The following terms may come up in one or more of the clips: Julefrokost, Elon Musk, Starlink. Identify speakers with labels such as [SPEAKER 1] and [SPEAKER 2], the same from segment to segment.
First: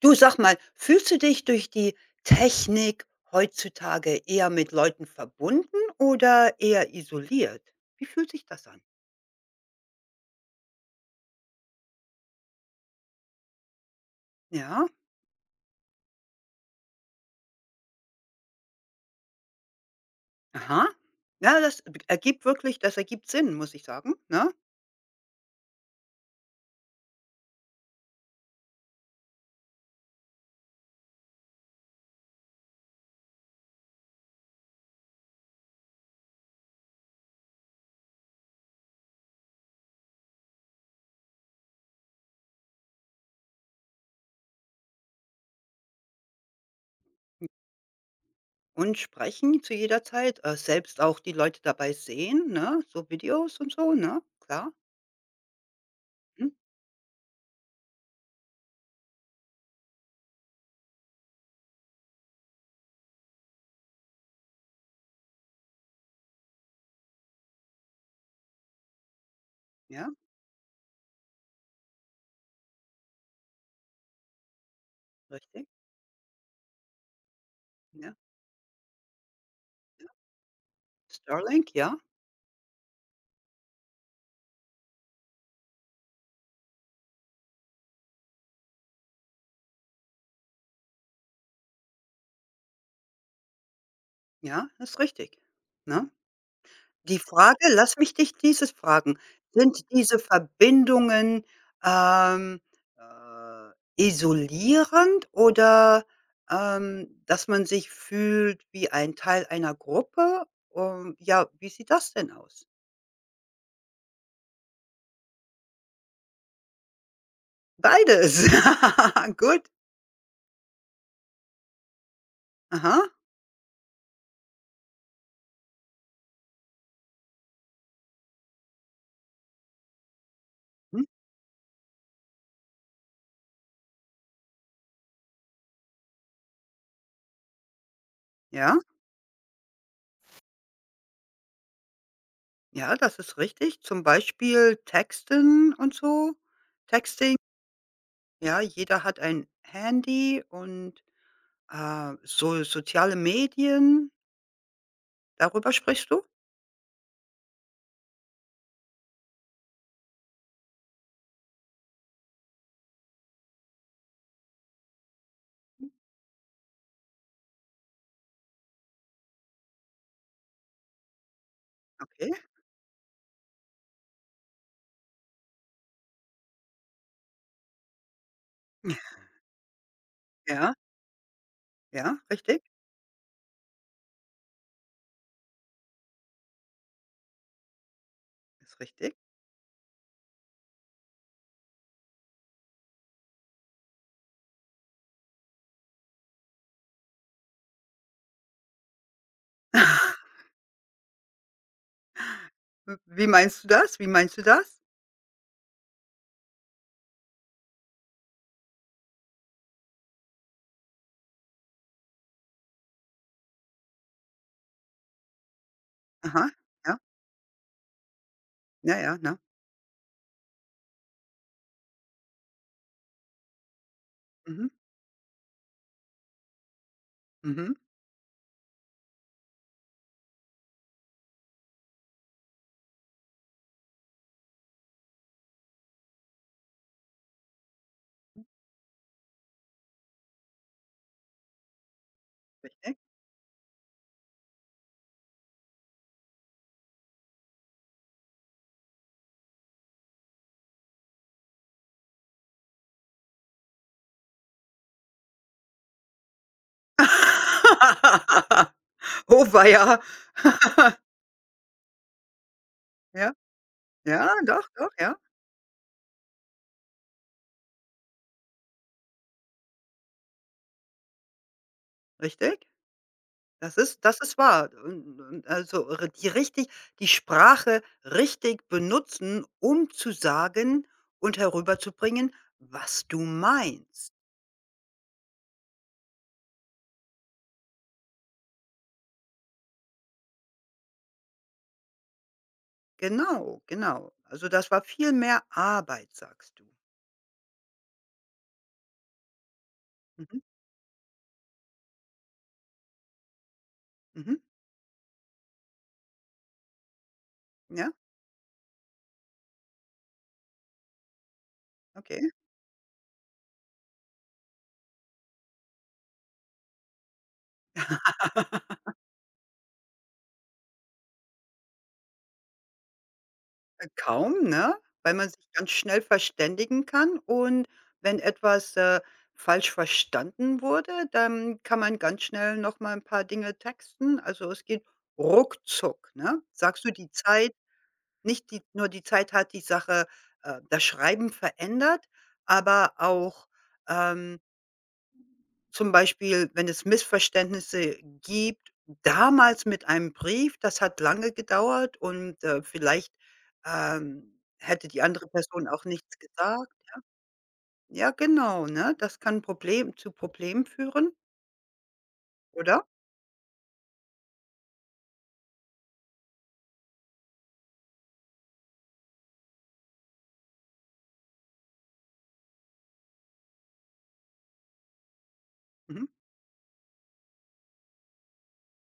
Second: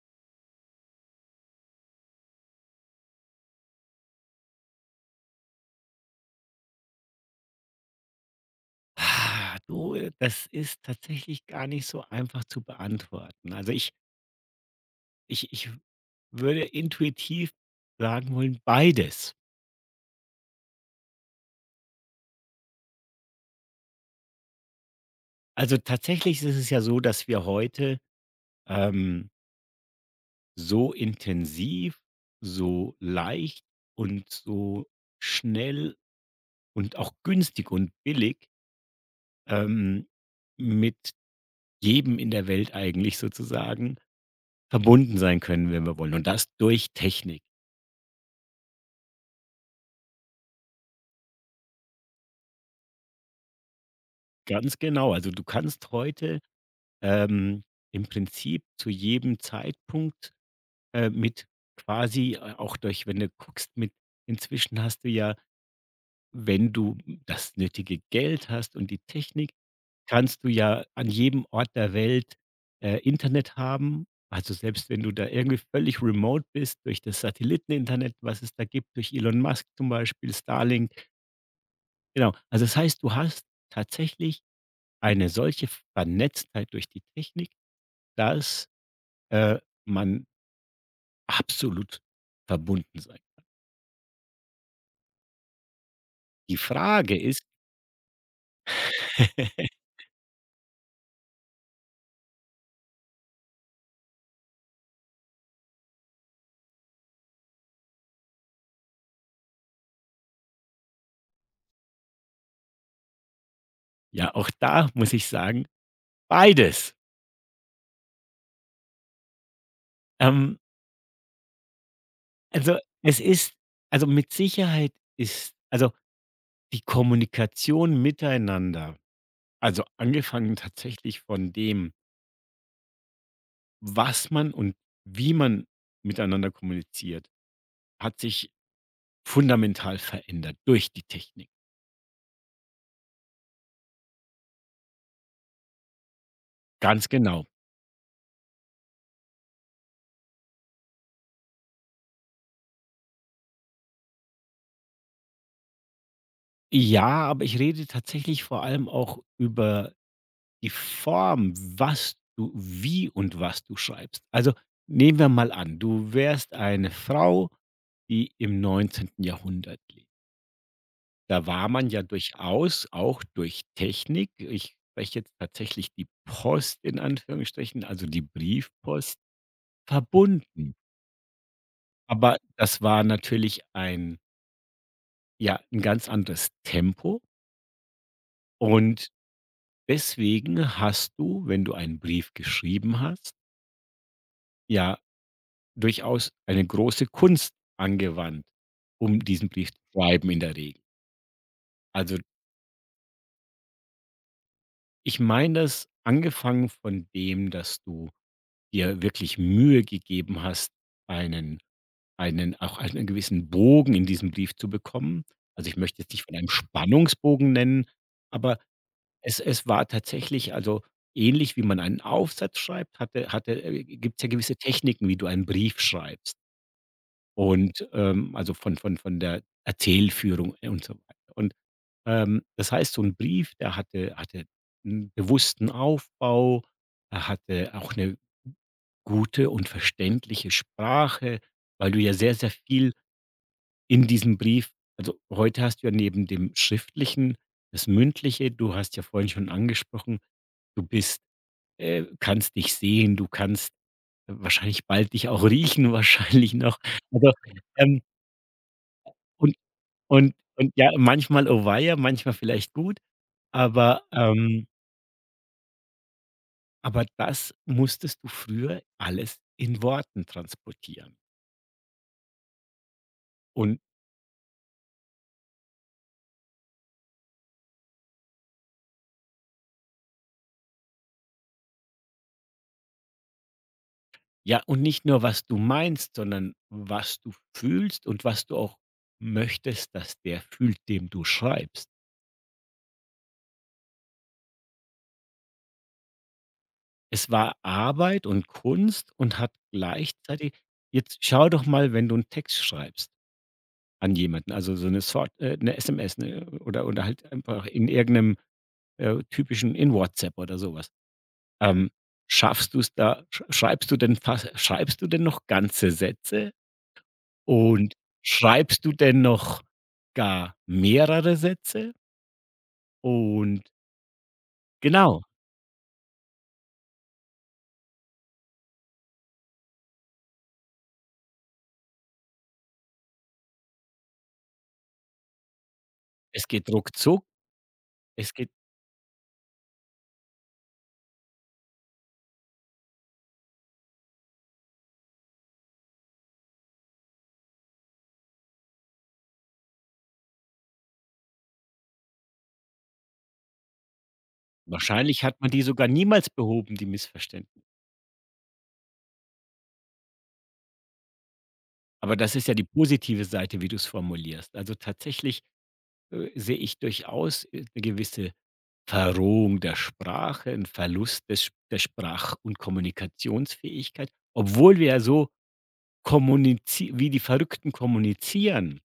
[SPEAKER 1] Du, sag mal, fühlst du dich durch die Technik heutzutage eher mit Leuten verbunden oder eher isoliert? Wie fühlt sich das an?
[SPEAKER 2] Ah, du, das ist tatsächlich gar nicht so einfach zu beantworten. Also ich
[SPEAKER 1] Ja,
[SPEAKER 2] ich ich würde intuitiv sagen wollen, beides.
[SPEAKER 1] aha. Ja, das b ergibt wirklich das ergibt Sinn, muss ich sagen, ne?
[SPEAKER 2] Also tatsächlich ist es ja so, dass wir heute, ähm, so intensiv, so leicht und so schnell und auch günstig und billig, ähm, mit jedem in der Welt eigentlich sozusagen verbunden sein können, wenn wir wollen, und das durch Technik.
[SPEAKER 1] Und sprechen zu jeder Zeit, selbst auch die Leute dabei sehen, ne? So Videos und so, ne? Klar.
[SPEAKER 2] Ganz genau. Also, du kannst heute,
[SPEAKER 1] Mhm.
[SPEAKER 2] ähm, im Prinzip zu jedem Zeitpunkt, mit quasi a auch, durch wenn du guckst, mit inzwischen hast du ja, wenn du das nötige Geld hast und die Technik,
[SPEAKER 1] Ja,
[SPEAKER 2] kannst du ja an jedem Ort der Welt, Internet haben. Also, selbst wenn du da irgendwie
[SPEAKER 1] richtig.
[SPEAKER 2] völlig remote bist durch das
[SPEAKER 1] Ja.
[SPEAKER 2] Satelliteninternet, was es da gibt, durch Elon Musk zum Beispiel, Starlink,
[SPEAKER 1] Starlink, ja,
[SPEAKER 2] genau. Also, das heißt, du hast tatsächlich eine solche Vernetztheit durch die Technik, dass, äh, man absolut verbunden sei.
[SPEAKER 1] ja, ist richtig, ne?
[SPEAKER 2] Die Frage
[SPEAKER 1] Die
[SPEAKER 2] ist
[SPEAKER 1] Frage lass mich dich dieses fragen: Sind diese Verbindungen, ähm, äh, isolierend oder, dass man sich fühlt wie ein Teil einer Gruppe? Und ja, wie sieht das denn aus?
[SPEAKER 2] ja, auch da muss ich sagen, beides.
[SPEAKER 1] Beides. Gut.
[SPEAKER 2] Ähm, also,
[SPEAKER 1] Aha.
[SPEAKER 2] es ist, also, mit Sicherheit ist, also, die Kommunikation miteinander, also, angefangen
[SPEAKER 1] Mhm.
[SPEAKER 2] tatsächlich von dem, was man und wie man miteinander kommuniziert, hat sich
[SPEAKER 1] Ja,
[SPEAKER 2] fundamental verändert durch die Technik.
[SPEAKER 1] ja, das ist richtig. Zum Beispiel Texten und so.
[SPEAKER 2] Ganz
[SPEAKER 1] Texting,
[SPEAKER 2] genau.
[SPEAKER 1] ja, jeder hat ein Handy und, so soziale Medien. Darüber sprichst du?
[SPEAKER 2] Ja, aber ich rede tatsächlich vor allem auch über die Form, was du, wie und was du schreibst. Also, nehmen wir mal an, du wärst eine Frau, die im neunzehnten Jahrhundert lebt. Da war man ja
[SPEAKER 1] Okay.
[SPEAKER 2] durchaus auch durch Technik, ich spreche jetzt tatsächlich die Post in Anführungsstrichen, also die Briefpost,
[SPEAKER 1] Ja,
[SPEAKER 2] verbunden.
[SPEAKER 1] ja,
[SPEAKER 2] Aber
[SPEAKER 1] richtig,
[SPEAKER 2] das war natürlich ein, ja, ein ganz anderes Tempo
[SPEAKER 1] ist
[SPEAKER 2] und
[SPEAKER 1] richtig.
[SPEAKER 2] deswegen hast du, wenn du einen Brief geschrieben hast, ja durchaus eine große Kunst angewandt, um diesen Brief zu schreiben in der Regel. Also,
[SPEAKER 1] Wie meinst du das? Wie meinst du das?
[SPEAKER 2] ich meine das angefangen von dem, dass du dir wirklich Mühe gegeben hast, einen einen auch einen gewissen Bogen in diesem Brief zu bekommen. Also, ich möchte jetzt nicht von einem
[SPEAKER 1] Aha, ja,
[SPEAKER 2] Spannungsbogen nennen, aber
[SPEAKER 1] ja, ja, ne?
[SPEAKER 2] es war tatsächlich, also, ähnlich wie man einen Aufsatz schreibt, hatte hatte gibt es ja gewisse
[SPEAKER 1] Mhm,
[SPEAKER 2] Techniken, wie du einen Brief schreibst,
[SPEAKER 1] mhm,
[SPEAKER 2] und, also, von der Erzählführung, und so weiter. Und, das heißt, so ein Brief, der hatte einen bewussten Aufbau, er hatte auch eine gute und verständliche Sprache, weil du ja sehr, sehr viel
[SPEAKER 1] richtig.
[SPEAKER 2] in diesem Brief. Also, heute hast du ja neben dem Schriftlichen das Mündliche. Du hast ja vorhin schon angesprochen, du bist, kannst dich sehen, du kannst, wahrscheinlich bald dich auch riechen, wahrscheinlich noch. Also, ähm,
[SPEAKER 1] Oh
[SPEAKER 2] und
[SPEAKER 1] weia.
[SPEAKER 2] und ja, manchmal oh weia, manchmal vielleicht gut,
[SPEAKER 1] Ja,
[SPEAKER 2] aber,
[SPEAKER 1] ja,
[SPEAKER 2] ähm
[SPEAKER 1] doch, doch, ja,
[SPEAKER 2] aber das musstest du früher alles in Worten transportieren.
[SPEAKER 1] richtig.
[SPEAKER 2] Und
[SPEAKER 1] Das ist wahr. Und also, ri die richtig die Sprache richtig benutzen, um zu sagen und herüberzubringen, was du meinst.
[SPEAKER 2] ja, und nicht nur, was du meinst, sondern was du fühlst und was du auch möchtest, dass der fühlt, dem du schreibst.
[SPEAKER 1] Genau, genau. Also, das war viel mehr Arbeit, sagst du.
[SPEAKER 2] Es war Arbeit und Kunst und hat
[SPEAKER 1] Mhm,
[SPEAKER 2] gleichzeitig, jetzt schau doch mal, wenn du 'n Text schreibst an
[SPEAKER 1] mhm,
[SPEAKER 2] jemanden, also so 'ne SMS, ne, oder halt einfach in
[SPEAKER 1] ja,
[SPEAKER 2] irgend 'nem, typischen, in WhatsApp oder so was. Ähm,
[SPEAKER 1] okay.
[SPEAKER 2] schaffst du's da sch schreibst du denn fast schreibst du denn noch ganze Sätze und schreibst du denn noch gar mehrere Sätze? Und
[SPEAKER 1] Kaum, ne? Weil
[SPEAKER 2] genau,
[SPEAKER 1] man sich ganz schnell verständigen kann und wenn etwas, falsch verstanden wurde, dann kann man ganz schnell noch mal ein paar Dinge texten. Also, es geht ruckzuck, ne?
[SPEAKER 2] es geht
[SPEAKER 1] Sagst du, die
[SPEAKER 2] ruckzuck.
[SPEAKER 1] Zeit
[SPEAKER 2] Es geht,
[SPEAKER 1] nicht die nur die Zeit hat die Sache das Schreiben verändert, aber auch, ähm Zum Beispiel, wenn es Missverständnisse gibt, damals mit einem Brief, das hat lange gedauert und, vielleicht, hätte die
[SPEAKER 2] wahrscheinlich
[SPEAKER 1] andere
[SPEAKER 2] hat man die
[SPEAKER 1] Person auch
[SPEAKER 2] sogar
[SPEAKER 1] nichts
[SPEAKER 2] niemals
[SPEAKER 1] gesagt.
[SPEAKER 2] behoben, die Missverständ.
[SPEAKER 1] Ja, genau, ne? Das kann Problem zu Problemen führen,
[SPEAKER 2] Aber das ist ja die
[SPEAKER 1] oder?
[SPEAKER 2] positive Seite, wie du es formulierst. Also, tatsächlich, sehe ich durchaus, 'ne gewisse Verrohung der Sprache, 'n Verlust des der Sprach und Kommunikationsfähigkeit, obwohl wir ja so
[SPEAKER 1] Mhm.
[SPEAKER 2] kommunizieren, wie die Verrückten kommunizieren.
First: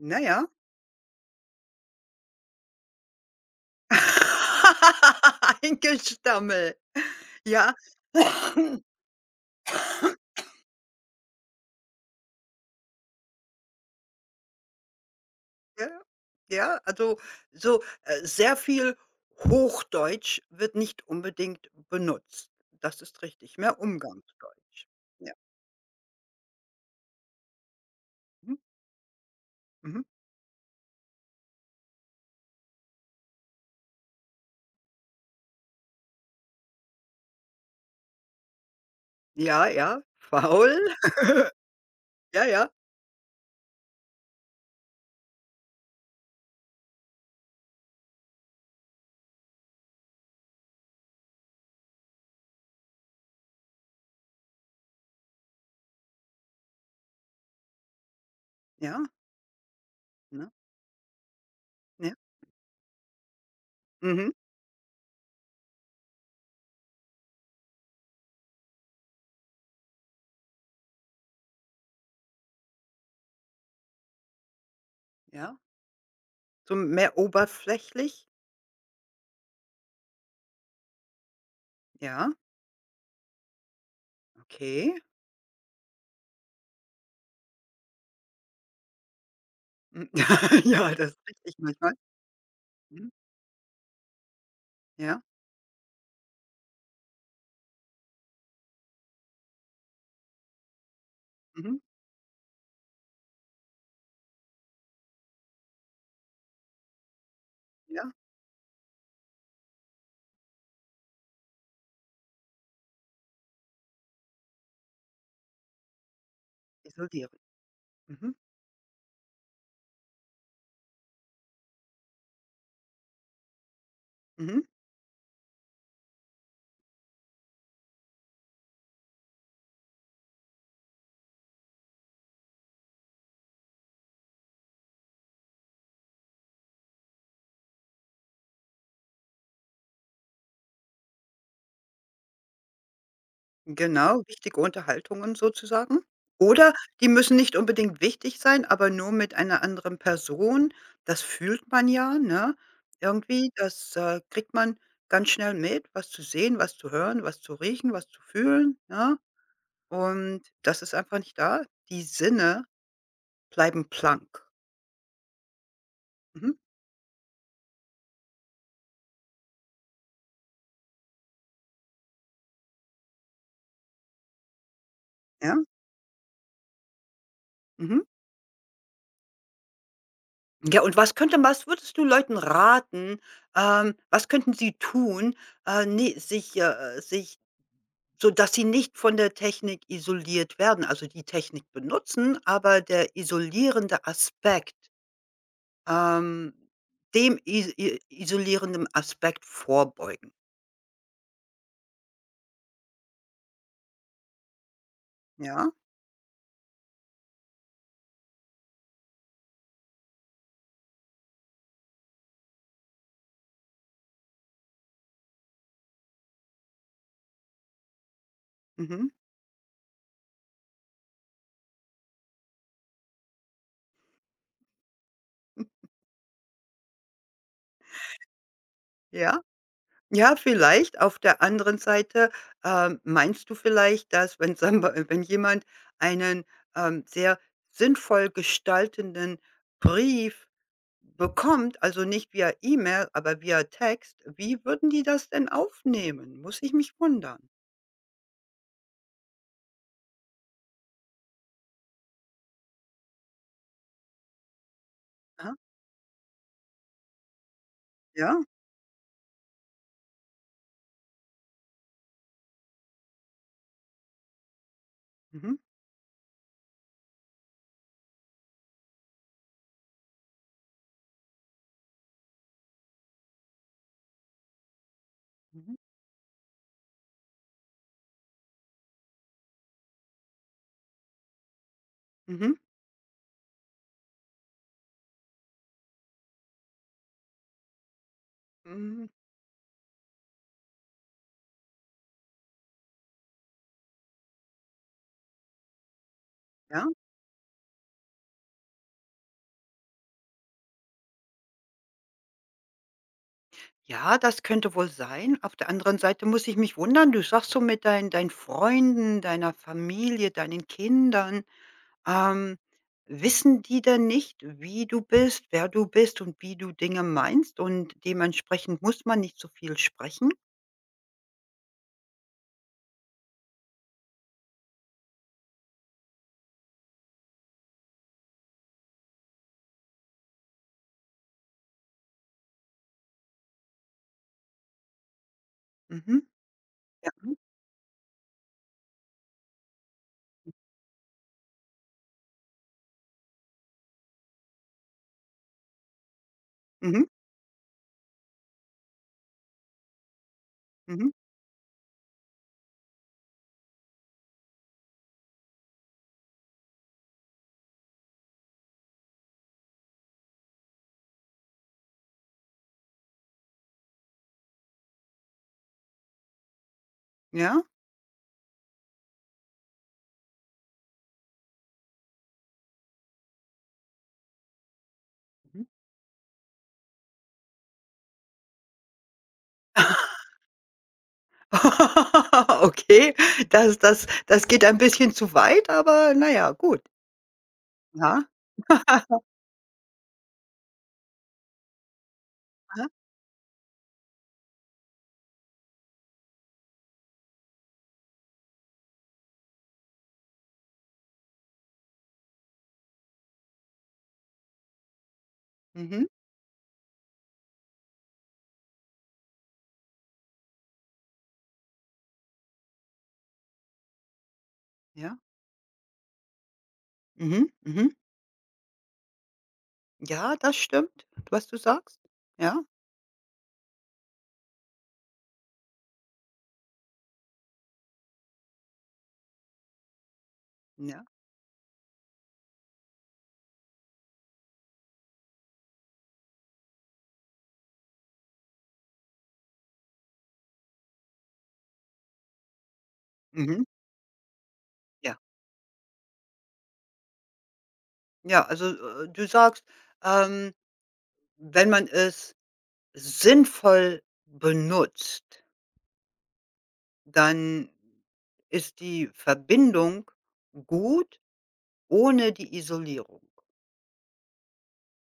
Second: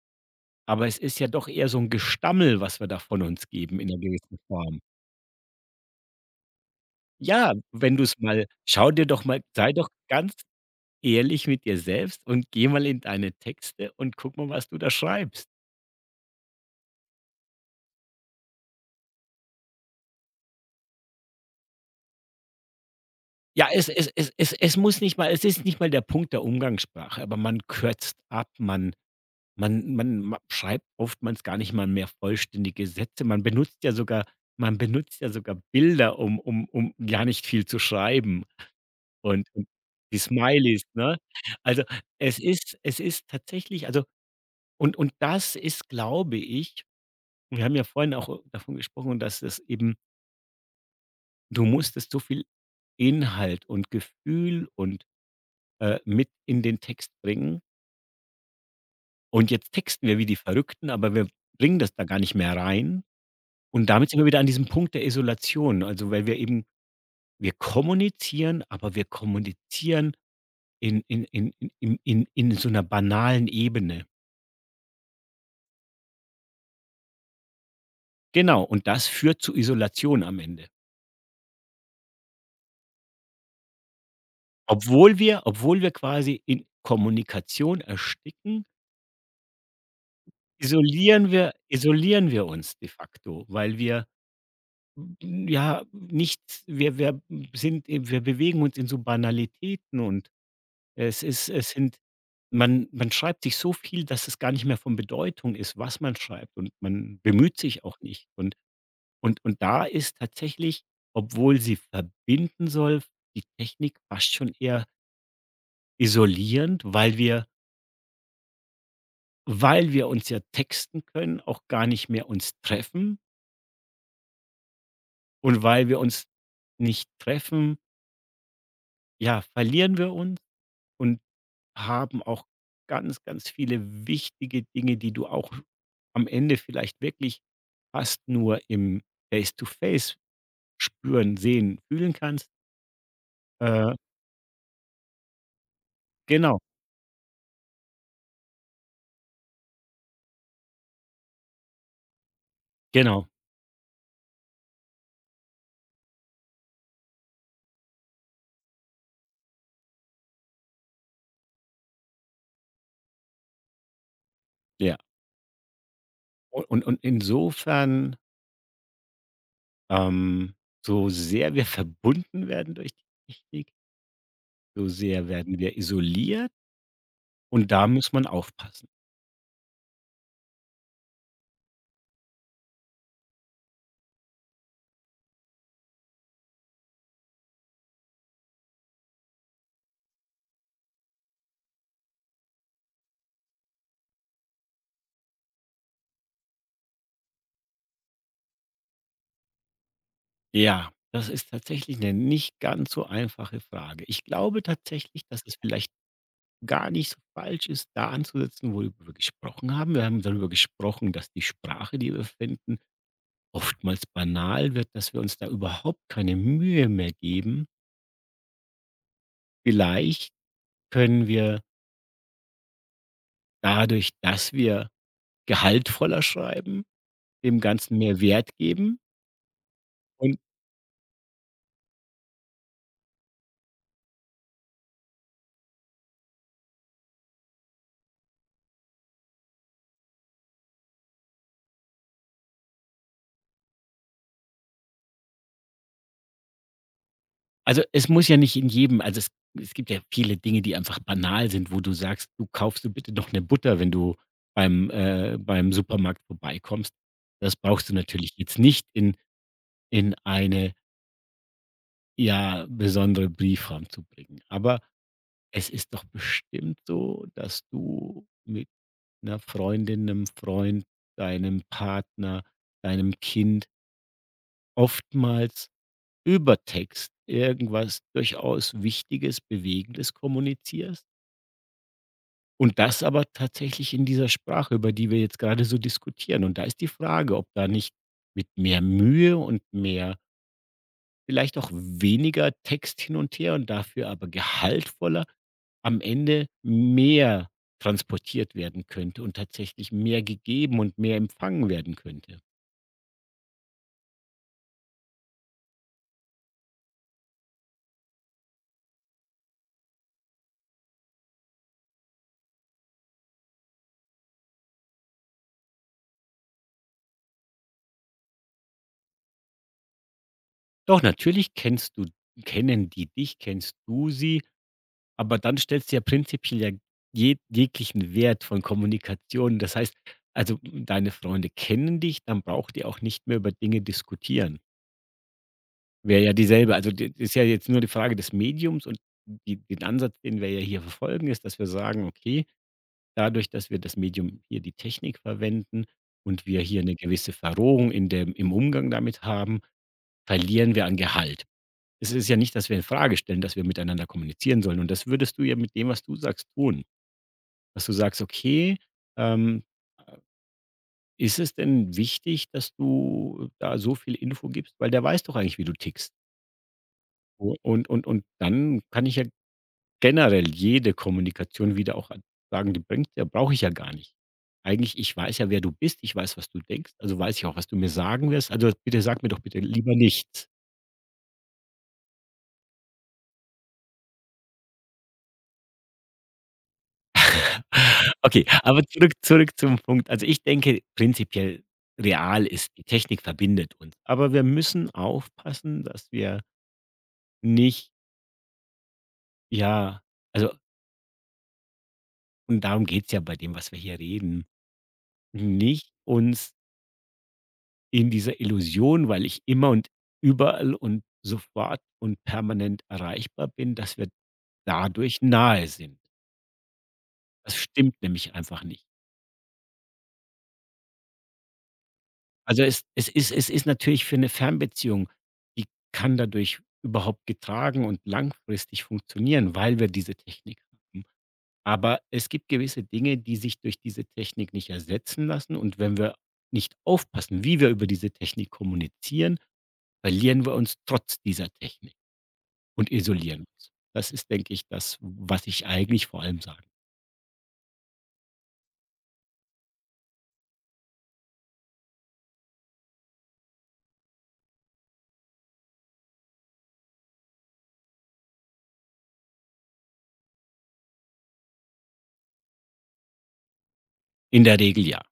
[SPEAKER 1] Na ja.
[SPEAKER 2] Aber es ist ja doch eher so ein Gestammel, was wir da von uns geben in 'ner gewissen Form.
[SPEAKER 1] Eingestammelt.
[SPEAKER 2] Ja,
[SPEAKER 1] Ja.
[SPEAKER 2] wenn du es mal, schau dir doch mal, sei doch ganz ehrlich mit dir selbst und geh mal in deine Texte und guck mal, was du da schreibst.
[SPEAKER 1] Ja. Ja, also so sehr viel Hochdeutsch wird nicht unbedingt benutzt. Das ist richtig,
[SPEAKER 2] Ja,
[SPEAKER 1] mehr Umgangsdeutsch. Ja.
[SPEAKER 2] es ist nicht mal der Punkt der Umgangssprache, aber man kürzt ab,
[SPEAKER 1] Mhm.
[SPEAKER 2] man man
[SPEAKER 1] Mhm.
[SPEAKER 2] man ma schreibt oftmals gar nicht mal mehr vollständige Sätze. Man benutzt ja sogar Bilder, um gar nicht viel zu schreiben, und
[SPEAKER 1] Ja,
[SPEAKER 2] und
[SPEAKER 1] ja,
[SPEAKER 2] die
[SPEAKER 1] faul.
[SPEAKER 2] Smileys, ne? Also, es
[SPEAKER 1] Ja, ja,
[SPEAKER 2] ist es ist tatsächlich, also, das ist, glaube ich, wir haben ja vorhin auch davon gesprochen, dass es eben, du musstest so viel Inhalt und Gefühl und, mit in den Text bringen.
[SPEAKER 1] ja,
[SPEAKER 2] Und jetzt texten wir wie die
[SPEAKER 1] ne?
[SPEAKER 2] Verrückten, aber wir bringen das da
[SPEAKER 1] Ja.
[SPEAKER 2] gar nicht mehr rein. Und damit sind wir
[SPEAKER 1] Mhm.
[SPEAKER 2] wieder an diesem Punkt der Isolation. Also, weil wir eben, wir kommunizieren, aber wir kommunizieren in so einer banalen Ebene.
[SPEAKER 1] Ja. So mehr oberflächlich.
[SPEAKER 2] Genau. Und das führt zu Isolation am Ende.
[SPEAKER 1] Ja, okay.
[SPEAKER 2] Obwohl wir quasi in Kommunikation ersticken,
[SPEAKER 1] Mhm. Ja, das ist richtig manchmal.
[SPEAKER 2] isolieren wir uns de
[SPEAKER 1] Mhm.
[SPEAKER 2] facto, weil wir,
[SPEAKER 1] Ja.
[SPEAKER 2] Ja, nicht, wir sind eben, wir bewegen uns in so Banalitäten, und es
[SPEAKER 1] Mhm.
[SPEAKER 2] sind, man man schreibt sich so viel, dass es gar nicht mehr von Bedeutung ist, was man schreibt, und man bemüht sich auch
[SPEAKER 1] Ja,
[SPEAKER 2] nicht. Und da ist tatsächlich, obwohl sie verbinden soll, die Technik fast schon eher isolierend, weil
[SPEAKER 1] isolieren.
[SPEAKER 2] wir,
[SPEAKER 1] Mhm.
[SPEAKER 2] uns ja texten können, auch gar nicht mehr uns treffen,
[SPEAKER 1] Mhm.
[SPEAKER 2] und weil wir uns nicht treffen, ja, verlieren wir uns und haben auch ganz, ganz viele wichtige Dinge, die du auch am Ende vielleicht wirklich fast nur im Face-to-Face spüren, sehen, fühlen kannst. Äh,
[SPEAKER 1] Genau, wichtige Unterhaltungen sozusagen.
[SPEAKER 2] genau,
[SPEAKER 1] Oder die müssen nicht unbedingt wichtig sein, aber nur mit einer anderen Person. Das fühlt man ja, ne?
[SPEAKER 2] genau,
[SPEAKER 1] Irgendwie, das, kriegt man ganz schnell mit, was zu sehen, was zu hören, was zu riechen, was zu fühlen, ne? Und das ist einfach nicht da. Die Sinne bleiben blank.
[SPEAKER 2] ja.
[SPEAKER 1] Mhm,
[SPEAKER 2] U und insofern, ähm, so sehr wir verbunden werden durch die Technik, so sehr
[SPEAKER 1] ja,
[SPEAKER 2] werden wir isoliert, und da
[SPEAKER 1] mhm.
[SPEAKER 2] muss man aufpassen.
[SPEAKER 1] Ja, und was könnte was würdest du Leuten raten, was könnten sie tun, ne sich, sich Sodass sie nicht von der Technik isoliert werden, also die Technik benutzen, aber der isolierende Aspekt ähm, dem is i isolierenden Aspekt vorbeugen.
[SPEAKER 2] Ja, das ist tatsächlich eine nicht ganz so einfache Frage. Ich glaube tatsächlich, dass es
[SPEAKER 1] Ja,
[SPEAKER 2] vielleicht gar nicht so falsch ist, da anzusetzen, worüber wir gesprochen haben. Wir haben darüber gesprochen, dass die Sprache, die wir finden, oftmals banal wird, dass wir uns da überhaupt keine Mühe mehr geben.
[SPEAKER 1] mhm,
[SPEAKER 2] Vielleicht können wir dadurch, dass wir gehaltvoller schreiben, dem Ganzen mehr Wert geben.
[SPEAKER 1] ja. Ja,
[SPEAKER 2] Und,
[SPEAKER 1] vielleicht. Auf der anderen Seite, meinst du vielleicht, dass wenn sambe wenn jemand einen, sehr sinnvoll gestaltenden Brief Bekommt, also nicht via E-Mail, aber via Text, wie würden die das denn aufnehmen? Muss ich mich wundern.
[SPEAKER 2] also, es muss ja nicht in jedem, also es gibt ja viele Dinge, die einfach banal sind, wo du sagst, du kaufst du bitte noch eine Butter, wenn du beim, äh,
[SPEAKER 1] Ja,
[SPEAKER 2] beim Supermarkt vorbeikommst. Das brauchst du natürlich
[SPEAKER 1] ja,
[SPEAKER 2] jetzt nicht in eine, ja, besondere Briefform zu bringen. Aber
[SPEAKER 1] mhm,
[SPEAKER 2] es ist doch bestimmt so, dass du mit einer Freundin, einem Freund, deinem Partner, deinem Kind oftmals
[SPEAKER 1] mhm,
[SPEAKER 2] über Text irgendwas durchaus Wichtiges, Bewegendes kommunizierst,
[SPEAKER 1] mhm,
[SPEAKER 2] und das aber tatsächlich in dieser Sprache, über die wir jetzt gerade so diskutieren. Und da ist die Frage, ob da nicht mit mehr
[SPEAKER 1] mhm,
[SPEAKER 2] Mühe und mehr, vielleicht auch weniger Text hin und her und dafür aber gehaltvoller, am Ende
[SPEAKER 1] ja.
[SPEAKER 2] mehr transportiert werden könnte und tatsächlich mehr gegeben und mehr empfangen werden könnte.
[SPEAKER 1] Ja, das könnte wohl sein. Auf der anderen Seite muss ich mich wundern, du sagst so mit deinen Freunden, deiner Familie, deinen Kindern, ähm, wissen die denn nicht, wie du bist, wer du bist und wie du Dinge meinst und dementsprechend muss man nicht so viel sprechen?
[SPEAKER 2] Doch natürlich kennst du, kennen die dich, kennst du sie, aber dann stellst du ja prinzipiell ja jeglichen Wert von Kommunikation. Das heißt, also, deine Freunde kennen dich, dann braucht ihr auch nicht mehr über Dinge diskutieren.
[SPEAKER 1] Mhm,
[SPEAKER 2] Wäre ja dieselbe. Also,
[SPEAKER 1] ja,
[SPEAKER 2] d ist
[SPEAKER 1] mhm,
[SPEAKER 2] ja jetzt nur die Frage des Mediums und die, den Ansatz, den wir ja hier verfolgen, ist, dass wir sagen: „Okay, dadurch, dass wir das Medium hier, die Technik, verwenden und wir hier eine
[SPEAKER 1] mhm,
[SPEAKER 2] gewisse Verrohung in dem, im Umgang damit haben, verlieren wir an
[SPEAKER 1] mhm,
[SPEAKER 2] Gehalt." Es ist ja nicht, dass wir in Frage stellen, dass wir miteinander kommunizieren sollen, und das würdest du ja mit dem, was du sagst, tun. Dass du sagst: „Okay, ähm, ist es denn wichtig, dass du da so viel Info gibst?" Weil der weiß doch eigentlich, wie du tickst. Oh.
[SPEAKER 1] ja.
[SPEAKER 2] Und dann kann ich ja generell jede Kommunikation wieder auch an sagen, die bringt ja, brauche ich ja gar nicht. Eigentlich, ich weiß ja, wer
[SPEAKER 1] Mhm.
[SPEAKER 2] du bist, ich weiß, was du denkst, also weiß ich auch, was du mir sagen wirst. Also, bitte sag mir doch bitte lieber nichts.
[SPEAKER 1] Okay, das das das geht ein bisschen zu weit, aber na ja, gut. Ja.
[SPEAKER 2] Okay, aber zurück zurück zum Punkt. Also, ich denke prinzipiell, real ist, die
[SPEAKER 1] Aha.
[SPEAKER 2] Technik verbindet uns, aber wir müssen aufpassen, dass wir nicht, ja, also, und darum geht's ja bei dem, was wir hier reden, nicht
[SPEAKER 1] Mhm.
[SPEAKER 2] uns in dieser Illusion, weil ich immer und überall und sofort und permanent erreichbar bin, dass wir
[SPEAKER 1] Ja.
[SPEAKER 2] dadurch nahe sind.
[SPEAKER 1] Mhm.
[SPEAKER 2] Das
[SPEAKER 1] Mhm.
[SPEAKER 2] stimmt nämlich einfach nicht.
[SPEAKER 1] Ja, das stimmt, was du sagst.
[SPEAKER 2] Also,
[SPEAKER 1] Ja,
[SPEAKER 2] es ist natürlich für eine Fernbeziehung, die kann dadurch überhaupt getragen und langfristig funktionieren, weil wir diese Technik
[SPEAKER 1] ja.
[SPEAKER 2] haben. Aber es gibt gewisse Dinge, die sich durch diese Technik nicht ersetzen lassen, und wenn wir nicht aufpassen, wie wir über diese Technik kommunizieren, verlieren wir uns trotz dieser Technik und isolieren
[SPEAKER 1] Mhm.
[SPEAKER 2] uns. Das ist, denke ich, das,
[SPEAKER 1] Ja.
[SPEAKER 2] was ich eigentlich vor allem sage.
[SPEAKER 1] Ja, also, du sagst, ähm, wenn man es sinnvoll benutzt, dann ist die Verbindung gut ohne die Isolierung.
[SPEAKER 2] In der Regel ja.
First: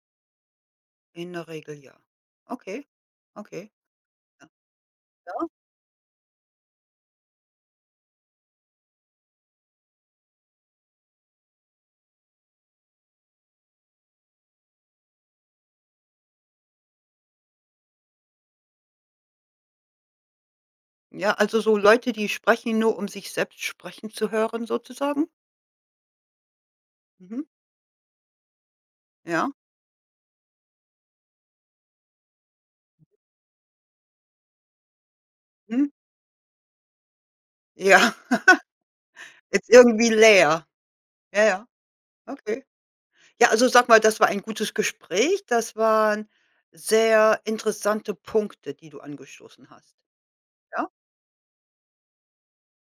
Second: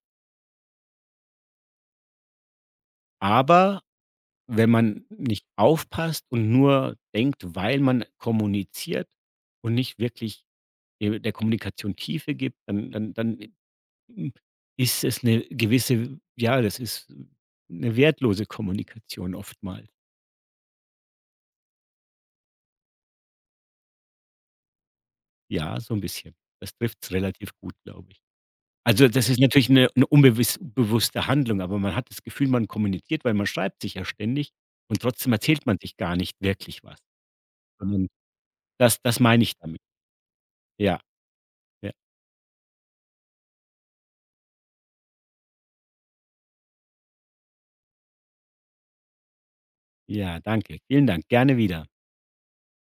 [SPEAKER 1] In der Regel ja. Okay, okay.
[SPEAKER 2] Aber
[SPEAKER 1] Ja.
[SPEAKER 2] wenn man
[SPEAKER 1] Ja?
[SPEAKER 2] nicht aufpasst und nur denkt, weil man kommuniziert und nicht wirklich de der Kommunikation Tiefe gibt, hm, ist es eine gewisse, ja, das ist eine wertlose Kommunikation oftmals.
[SPEAKER 1] Ja, also so Leute, die sprechen, nur um sich selbst sprechen zu hören sozusagen?
[SPEAKER 2] Ja, so ein bisschen. Das trifft's
[SPEAKER 1] Mhm.
[SPEAKER 2] relativ gut, glaube ich. Also, das ist
[SPEAKER 1] Ja.
[SPEAKER 2] natürlich eine 'ne unbewusst Handlung, aber man hat das Gefühl, man kommuniziert, weil man schreibt sich ja ständig und trotzdem erzählt man
[SPEAKER 1] Mhm.
[SPEAKER 2] sich gar nicht wirklich was, sondern
[SPEAKER 1] Ja,
[SPEAKER 2] das meine ich
[SPEAKER 1] Jetzt
[SPEAKER 2] damit.
[SPEAKER 1] irgendwie leer.
[SPEAKER 2] Ja,
[SPEAKER 1] Ja, ja,
[SPEAKER 2] ja,
[SPEAKER 1] okay. Ja, also sag mal, das war ein gutes Gespräch. Das waren sehr interessante Punkte, die du angestoßen hast.
[SPEAKER 2] ja, danke.
[SPEAKER 1] Ja?
[SPEAKER 2] Vielen Dank. Gerne wieder.